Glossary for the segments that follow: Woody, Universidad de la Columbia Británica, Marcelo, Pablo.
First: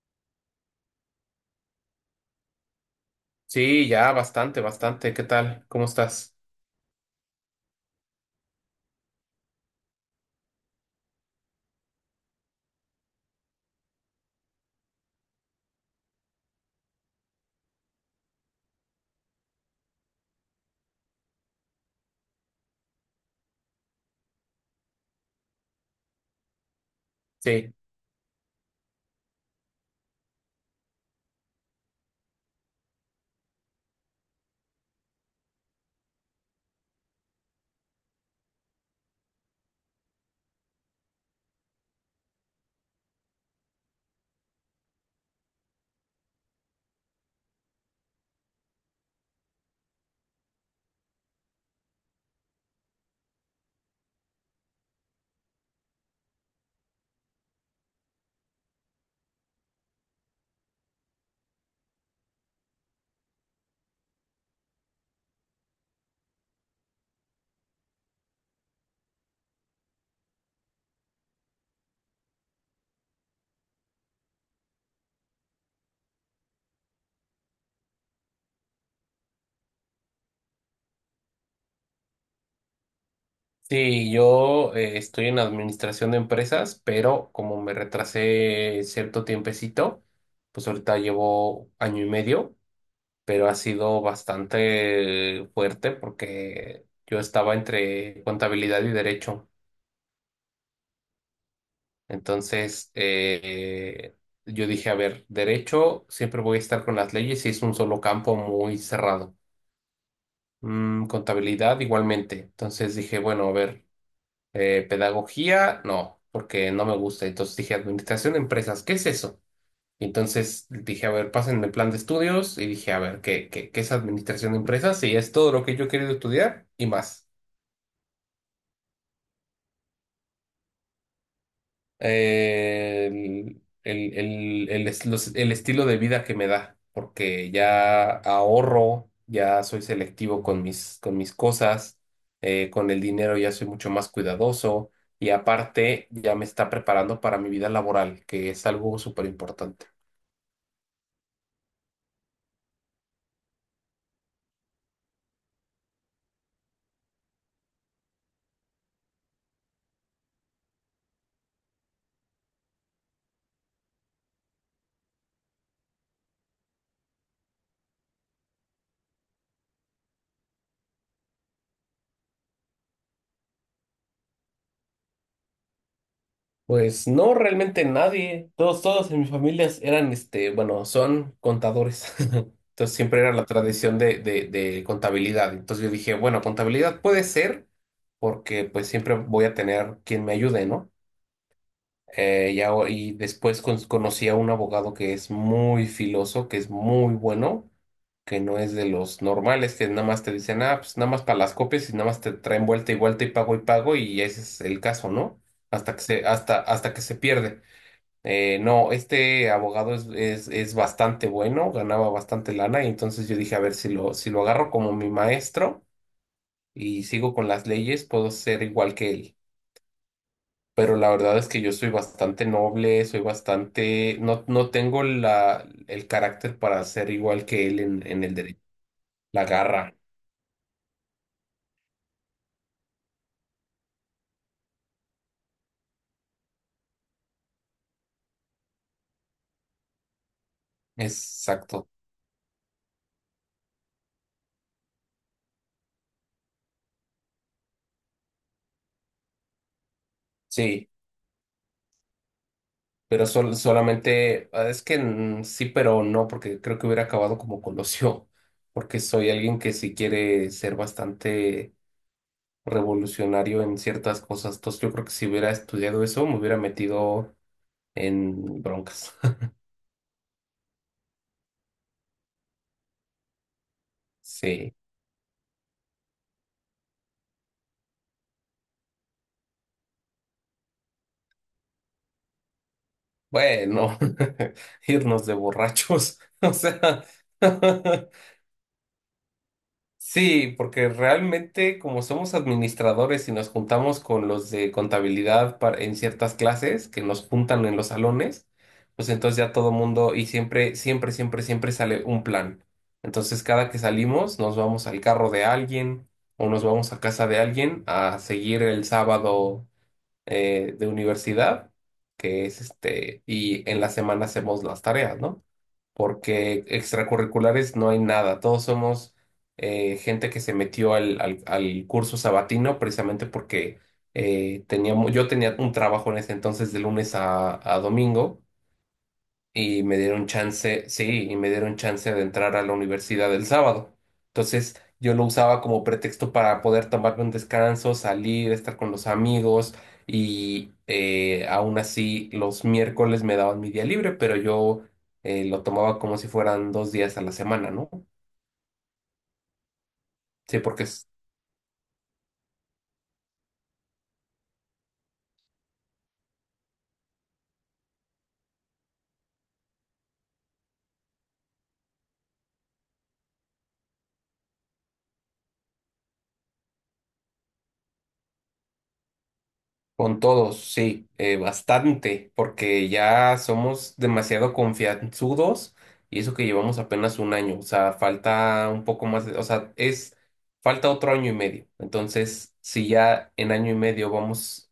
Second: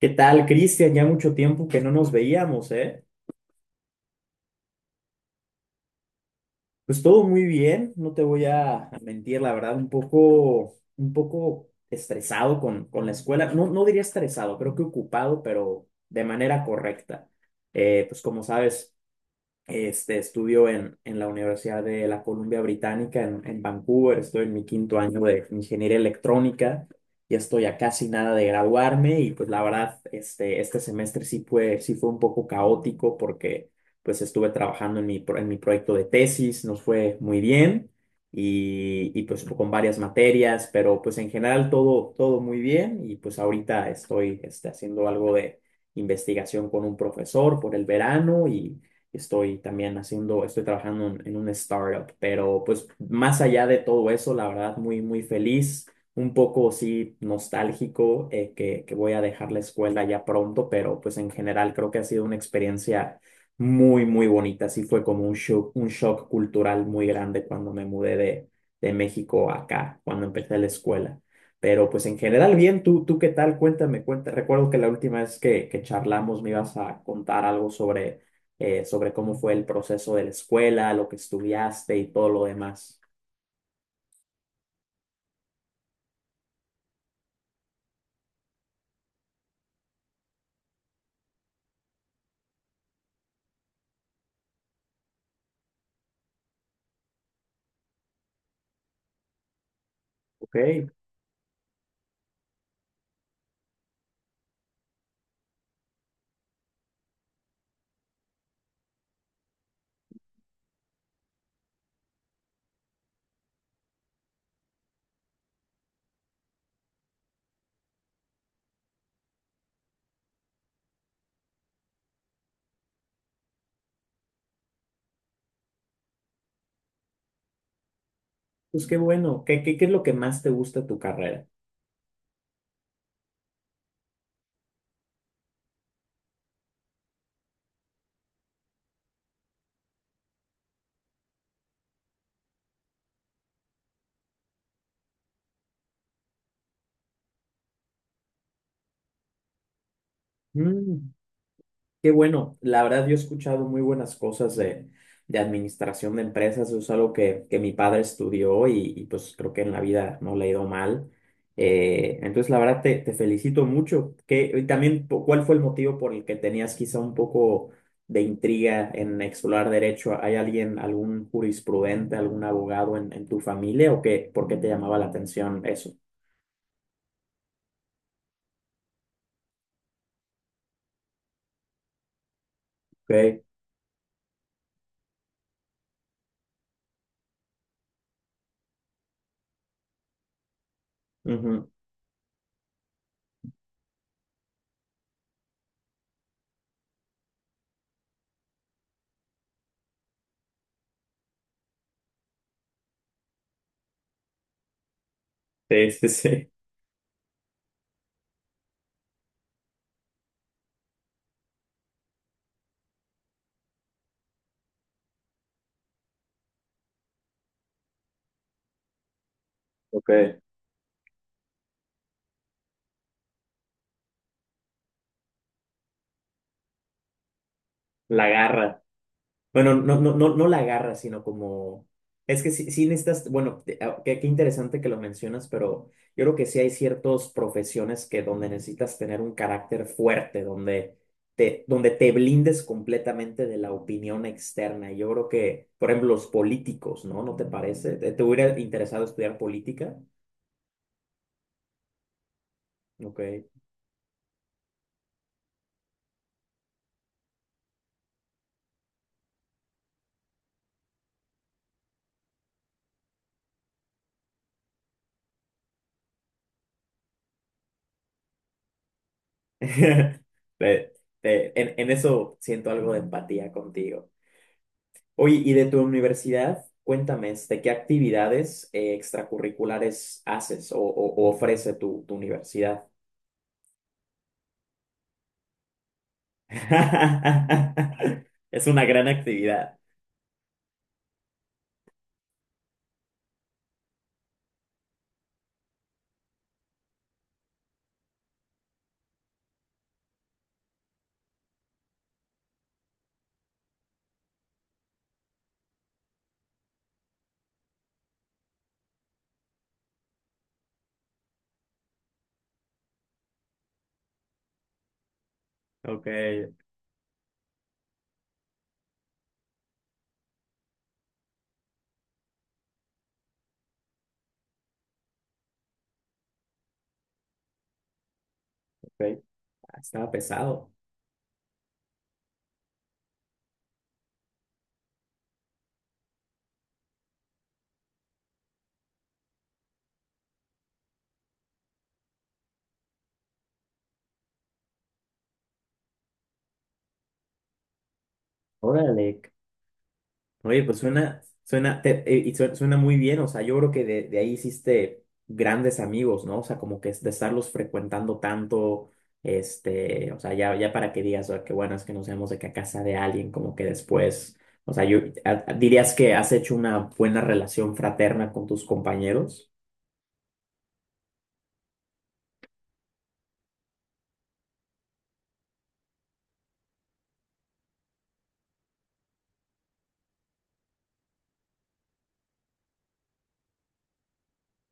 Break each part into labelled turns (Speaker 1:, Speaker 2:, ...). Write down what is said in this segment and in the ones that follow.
Speaker 1: ¿Qué tal, Cristian? Ya mucho tiempo que no nos veíamos, ¿eh?
Speaker 2: Sí, ya, bastante, bastante. ¿Qué tal? ¿Cómo estás?
Speaker 1: Pues todo muy bien, no te voy a mentir, la verdad, un poco estresado con la escuela. No, no diría estresado, creo que ocupado, pero de manera correcta. Pues, como sabes, estudio en la Universidad de la Columbia Británica en Vancouver. Estoy en mi quinto año de ingeniería electrónica. Ya estoy
Speaker 2: Sí,
Speaker 1: a casi nada de graduarme y, pues la verdad, este semestre sí fue un poco caótico, porque pues estuve trabajando en en mi proyecto de tesis, nos fue muy bien y pues con varias materias. Pero pues en general, todo muy bien, y pues ahorita estoy haciendo algo de investigación con un profesor por el verano. Estoy trabajando en un startup. Pero pues más allá de todo eso, la verdad, muy, muy feliz, un poco sí nostálgico, que voy a dejar la escuela ya pronto, pero pues en general creo que ha sido una experiencia muy, muy bonita. Sí, fue como un shock cultural muy grande cuando me mudé de México acá, cuando empecé la escuela. Pero pues en general bien. ¿Tú qué tal? Cuéntame, cuéntame. Recuerdo que la última vez que charlamos me ibas a contar algo sobre cómo fue el proceso de la escuela, lo que estudiaste y todo lo demás.
Speaker 2: sí, yo estoy en administración de empresas, pero como me retrasé cierto tiempecito, pues ahorita llevo año y medio, pero ha sido bastante fuerte porque yo estaba entre contabilidad y derecho.
Speaker 1: Ok,
Speaker 2: Entonces, yo dije, a ver, derecho, siempre voy a estar con las leyes y es un solo campo muy cerrado. Mm, contabilidad igualmente. Entonces dije, bueno, a ver, pedagogía, no, porque no me gusta. Entonces dije, administración de empresas, ¿qué es eso? Y entonces dije, a ver, pásenme el plan de estudios y dije, a ver, ¿qué es administración de empresas? Y es todo lo que yo he querido estudiar y más.
Speaker 1: pues qué bueno. ¿Qué es lo que más te gusta de tu carrera?
Speaker 2: eh, el, el, el estilo de vida que me da, porque ya ahorro, ya soy selectivo con mis cosas, con el dinero ya soy mucho más cuidadoso y aparte ya me está preparando para mi vida laboral, que es algo súper importante.
Speaker 1: Mm. Qué bueno, la verdad yo he escuchado muy buenas cosas de administración de empresas. Eso es algo que mi padre estudió, y pues creo que en la vida no le ha ido mal. Entonces, la verdad, te felicito mucho. Y también, ¿cuál fue el motivo por el que tenías quizá un poco de intriga en explorar derecho? ¿Hay alguien, algún jurisprudente, algún abogado en tu familia, o qué? ¿Por qué te llamaba la atención eso?
Speaker 2: Pues no, realmente nadie. Todos, todos en mis familias eran, este, bueno, son contadores. Entonces siempre era
Speaker 1: Ok.
Speaker 2: la tradición de contabilidad. Entonces yo dije, bueno, contabilidad puede ser porque pues siempre voy a tener quien me ayude, ¿no?
Speaker 1: Ujú.
Speaker 2: Y después conocí a un abogado que es muy filoso, que es muy bueno, que no es de los normales, que nada más te dicen, ah, pues nada más para las copias y nada más te traen vuelta y vuelta y pago y pago y ese es el caso, ¿no?
Speaker 1: Sí,
Speaker 2: Hasta que
Speaker 1: sí,
Speaker 2: se,
Speaker 1: sí.
Speaker 2: hasta, hasta que se pierde. No, este abogado es bastante bueno, ganaba bastante lana y entonces yo dije, a ver, si lo agarro como mi maestro y sigo con las leyes, puedo ser igual que él.
Speaker 1: Ok.
Speaker 2: Pero la verdad es que yo soy bastante noble, soy bastante, no, no tengo la, el carácter para ser igual que él en
Speaker 1: La
Speaker 2: el derecho.
Speaker 1: garra.
Speaker 2: La
Speaker 1: Bueno,
Speaker 2: garra,
Speaker 1: no, no, no, no la agarra, sino como. Es que sí, sí necesitas. Bueno, qué interesante que lo mencionas, pero yo creo que sí hay ciertas profesiones que donde necesitas tener un carácter fuerte, donde te,
Speaker 2: exacto.
Speaker 1: donde te blindes completamente de la opinión externa. Yo creo que, por ejemplo, los políticos, ¿no? ¿No te parece? ¿Te hubiera interesado estudiar política?
Speaker 2: Sí.
Speaker 1: Ok.
Speaker 2: Pero solamente, ah, es que sí, pero no, porque creo que hubiera acabado como Colosio, porque soy alguien que sí quiere ser bastante revolucionario en ciertas cosas. Entonces yo creo que si hubiera estudiado eso, me hubiera metido en broncas.
Speaker 1: Te- en eso siento algo de empatía contigo.
Speaker 2: Sí.
Speaker 1: Oye, y de tu universidad, cuéntame. ¿Qué actividades extracurriculares haces, o ofrece tu universidad?
Speaker 2: Bueno, irnos de borrachos. O sea,
Speaker 1: Es una gran actividad.
Speaker 2: sí, porque realmente como somos administradores y nos juntamos con los de contabilidad en ciertas clases que nos juntan en los salones, pues entonces ya todo mundo y siempre sale un plan. Entonces cada que salimos nos vamos al carro de alguien o nos vamos a casa de alguien a seguir el sábado de universidad, que es este, y en la semana hacemos las tareas, ¿no?
Speaker 1: Ok,
Speaker 2: Porque extracurriculares no hay nada, todos somos gente que se metió al, al curso sabatino precisamente porque yo tenía un trabajo en ese entonces de lunes a domingo
Speaker 1: ok. Ah,
Speaker 2: y me
Speaker 1: estaba
Speaker 2: dieron
Speaker 1: pesado.
Speaker 2: chance, sí, y me dieron chance de entrar a la universidad el sábado. Entonces, yo lo usaba como pretexto para poder tomarme un descanso, salir, estar con los amigos y aún así los miércoles me daban mi día libre, pero yo lo tomaba como si fueran dos días a la semana, ¿no?
Speaker 1: Órale.
Speaker 2: Sí,
Speaker 1: Oye, pues suena, suena, te- y sue- suena muy bien. O sea, yo creo que de ahí hiciste grandes amigos, ¿no? O sea, como que es de estarlos frecuentando tanto. O sea, ya, ya para que digas, "Ah, qué bueno es que nos vemos", de que a casa de alguien, como que después, o sea, yo. ¿Dirías que has hecho una buena relación fraterna con tus compañeros?
Speaker 2: Con todos, sí, bastante, porque ya somos demasiado confianzudos y eso que llevamos apenas un año, o sea, falta un poco más, o sea, es, falta otro año y medio. Entonces, si ya en año y medio vamos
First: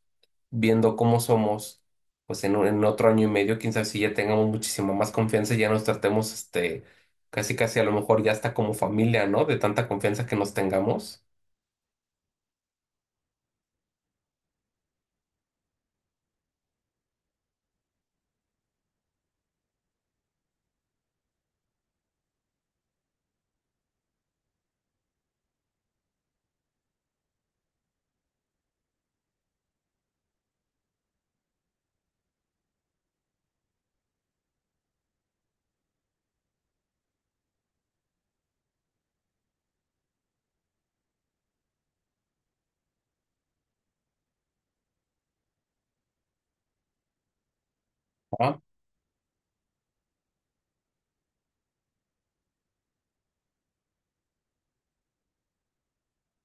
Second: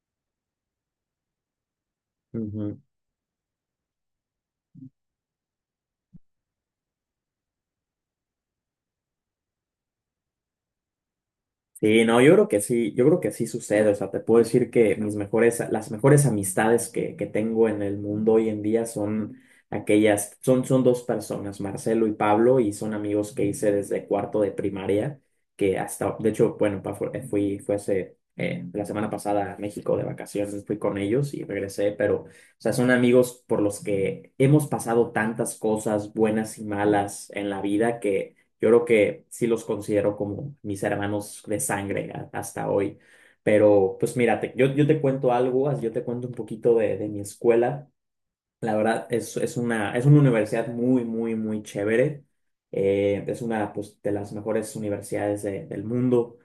Speaker 2: viendo cómo somos, pues en, en otro año y medio, quién sabe si ya tengamos muchísima más confianza y ya nos tratemos, este, casi casi a lo mejor ya hasta como familia, ¿no? De tanta confianza que nos tengamos.
Speaker 1: Sí, no, yo creo que sí, sucede. O sea, te puedo decir que las mejores amistades que tengo en el mundo hoy en día Son dos personas: Marcelo y Pablo. Y son amigos que hice desde cuarto de primaria, que hasta, de hecho, bueno, fue hace, la semana pasada, a México de vacaciones. Fui con ellos y regresé. Pero, o sea, son amigos por los que hemos pasado tantas cosas buenas y malas en la vida, que yo creo que sí los considero como mis hermanos de sangre hasta hoy. Pero pues mira, yo te cuento algo, yo te cuento un poquito de mi escuela.
Speaker 2: Ah,
Speaker 1: La verdad, es una universidad muy, muy, muy chévere. Es una, pues, de las mejores universidades del mundo,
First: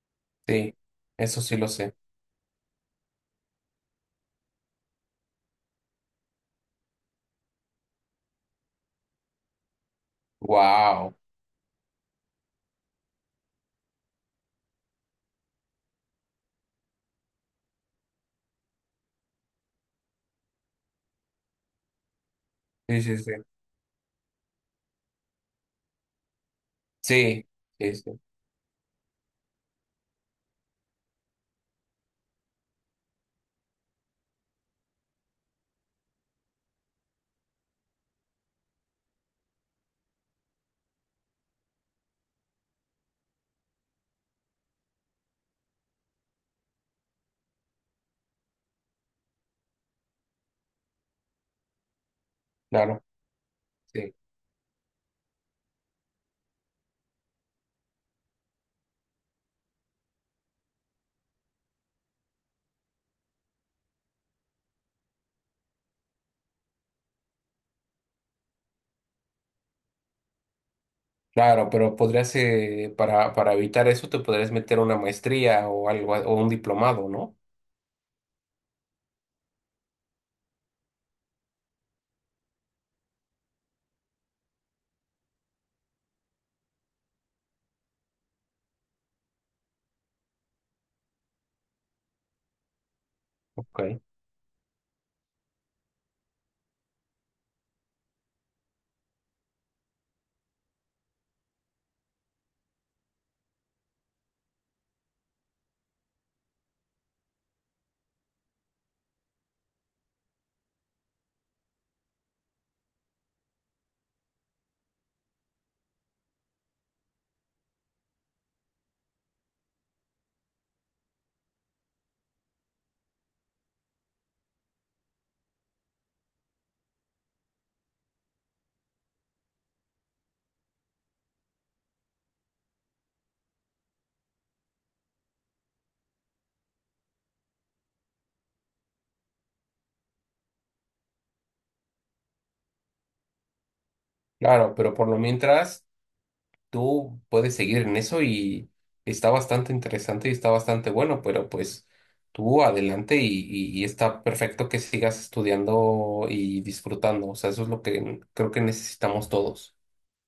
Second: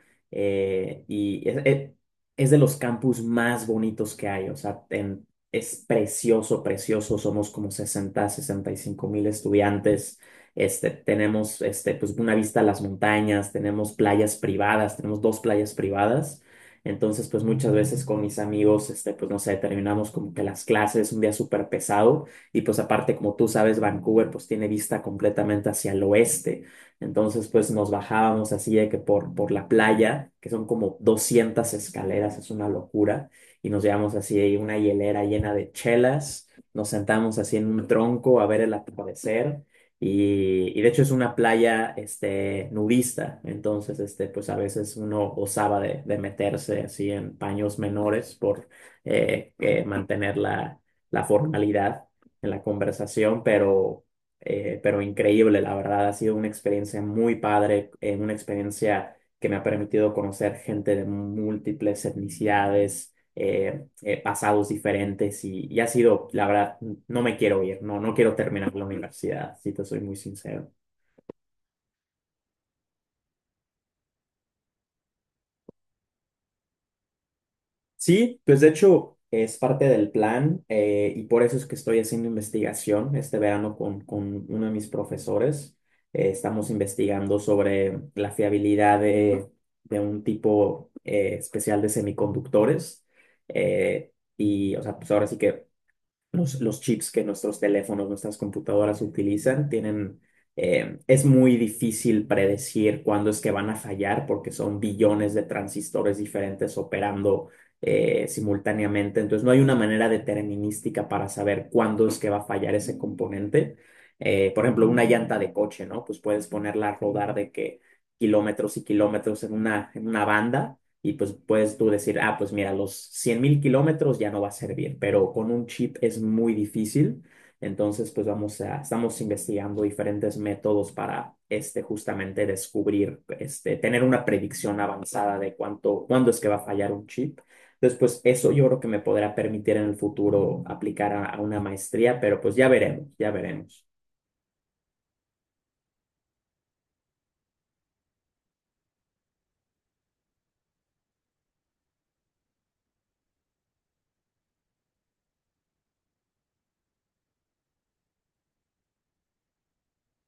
Speaker 2: sí, eso
Speaker 1: y
Speaker 2: sí
Speaker 1: es,
Speaker 2: lo
Speaker 1: es-
Speaker 2: sé.
Speaker 1: es de los campus más bonitos que hay. O sea, es precioso, precioso. Somos como 65.000 estudiantes.
Speaker 2: Wow.
Speaker 1: Tenemos, pues, una vista a las montañas. Tenemos dos playas privadas. Entonces, pues muchas veces con mis amigos, pues no sé, terminamos como que las clases un día súper pesado. Y pues aparte, como tú sabes, Vancouver pues tiene vista completamente hacia el oeste. Entonces,
Speaker 2: Sí,
Speaker 1: pues nos
Speaker 2: sí, sí,
Speaker 1: bajábamos así de que por la playa, que son como 200 escaleras, es una locura, y nos llevamos así ahí una hielera llena de chelas, nos sentamos así en un tronco a ver el atardecer. Y de hecho es una playa, nudista. Entonces, pues a veces uno osaba de meterse así en paños menores por mantener la formalidad en la
Speaker 2: claro,
Speaker 1: conversación. pero,
Speaker 2: sí,
Speaker 1: eh, pero increíble, la verdad. Ha sido una experiencia muy padre, una experiencia que me ha permitido conocer gente de múltiples etnicidades, pasados diferentes. Y ha sido, la verdad, no me quiero ir. No, no quiero terminar la universidad, si te soy muy sincero.
Speaker 2: claro, pero podrías, para evitar eso, te podrías meter una maestría o algo, o un diplomado, ¿no?
Speaker 1: Sí, pues de hecho es parte del plan, y por eso es que estoy haciendo investigación este verano con uno de mis profesores. Estamos investigando sobre la fiabilidad de un tipo especial de semiconductores.
Speaker 2: Ok,
Speaker 1: Eh, y, o sea, pues ahora sí que. Los chips que nuestros teléfonos, nuestras computadoras utilizan tienen, es muy difícil predecir cuándo es que van a fallar, porque son billones de transistores diferentes operando simultáneamente. Entonces no hay una manera determinística para saber cuándo es que va a fallar ese componente. Por ejemplo, una llanta de coche, ¿no? Pues puedes ponerla a rodar de que kilómetros y kilómetros en una banda, y pues puedes tú decir, ah, pues mira, los 100.000 kilómetros ya no va a servir. Pero con un chip es muy difícil. Entonces, pues estamos investigando diferentes métodos para, justamente descubrir, tener una predicción avanzada de cuándo es que va a fallar un chip. Entonces, pues eso yo creo que me podrá permitir en el futuro aplicar a una maestría, pero pues ya veremos, ya veremos.
Speaker 2: claro, pero por lo mientras, tú puedes seguir en eso y está bastante interesante y está bastante bueno, pero pues tú adelante y está perfecto que sigas estudiando y disfrutando, o sea, eso es lo que creo que necesitamos todos.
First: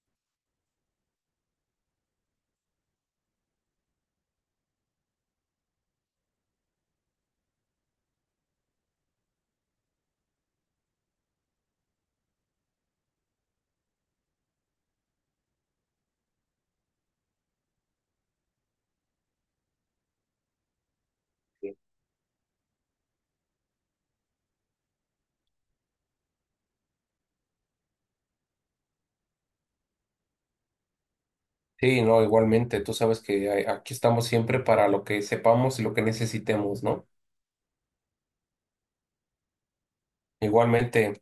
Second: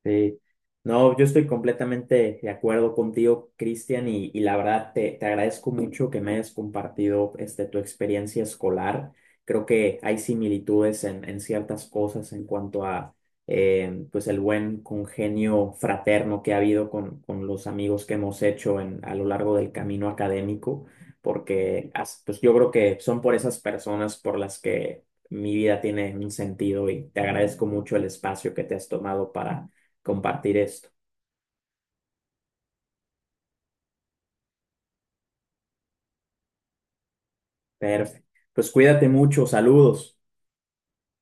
Speaker 1: Sí, no, yo estoy completamente de acuerdo contigo, Cristian, y la verdad te agradezco mucho que me hayas compartido, tu experiencia escolar. Creo que hay similitudes en ciertas cosas en cuanto a, pues el buen congenio fraterno que ha habido con los amigos que hemos hecho a lo largo del camino académico, porque pues yo creo que son por esas personas por las que mi vida tiene un sentido. Y te agradezco mucho el espacio que te has tomado para compartir esto.
Speaker 2: Sí, no, igualmente, tú sabes que aquí estamos siempre para lo que sepamos y lo que necesitemos, ¿no?
Speaker 1: Perfecto. Pues cuídate mucho, saludos.
Speaker 2: Igualmente.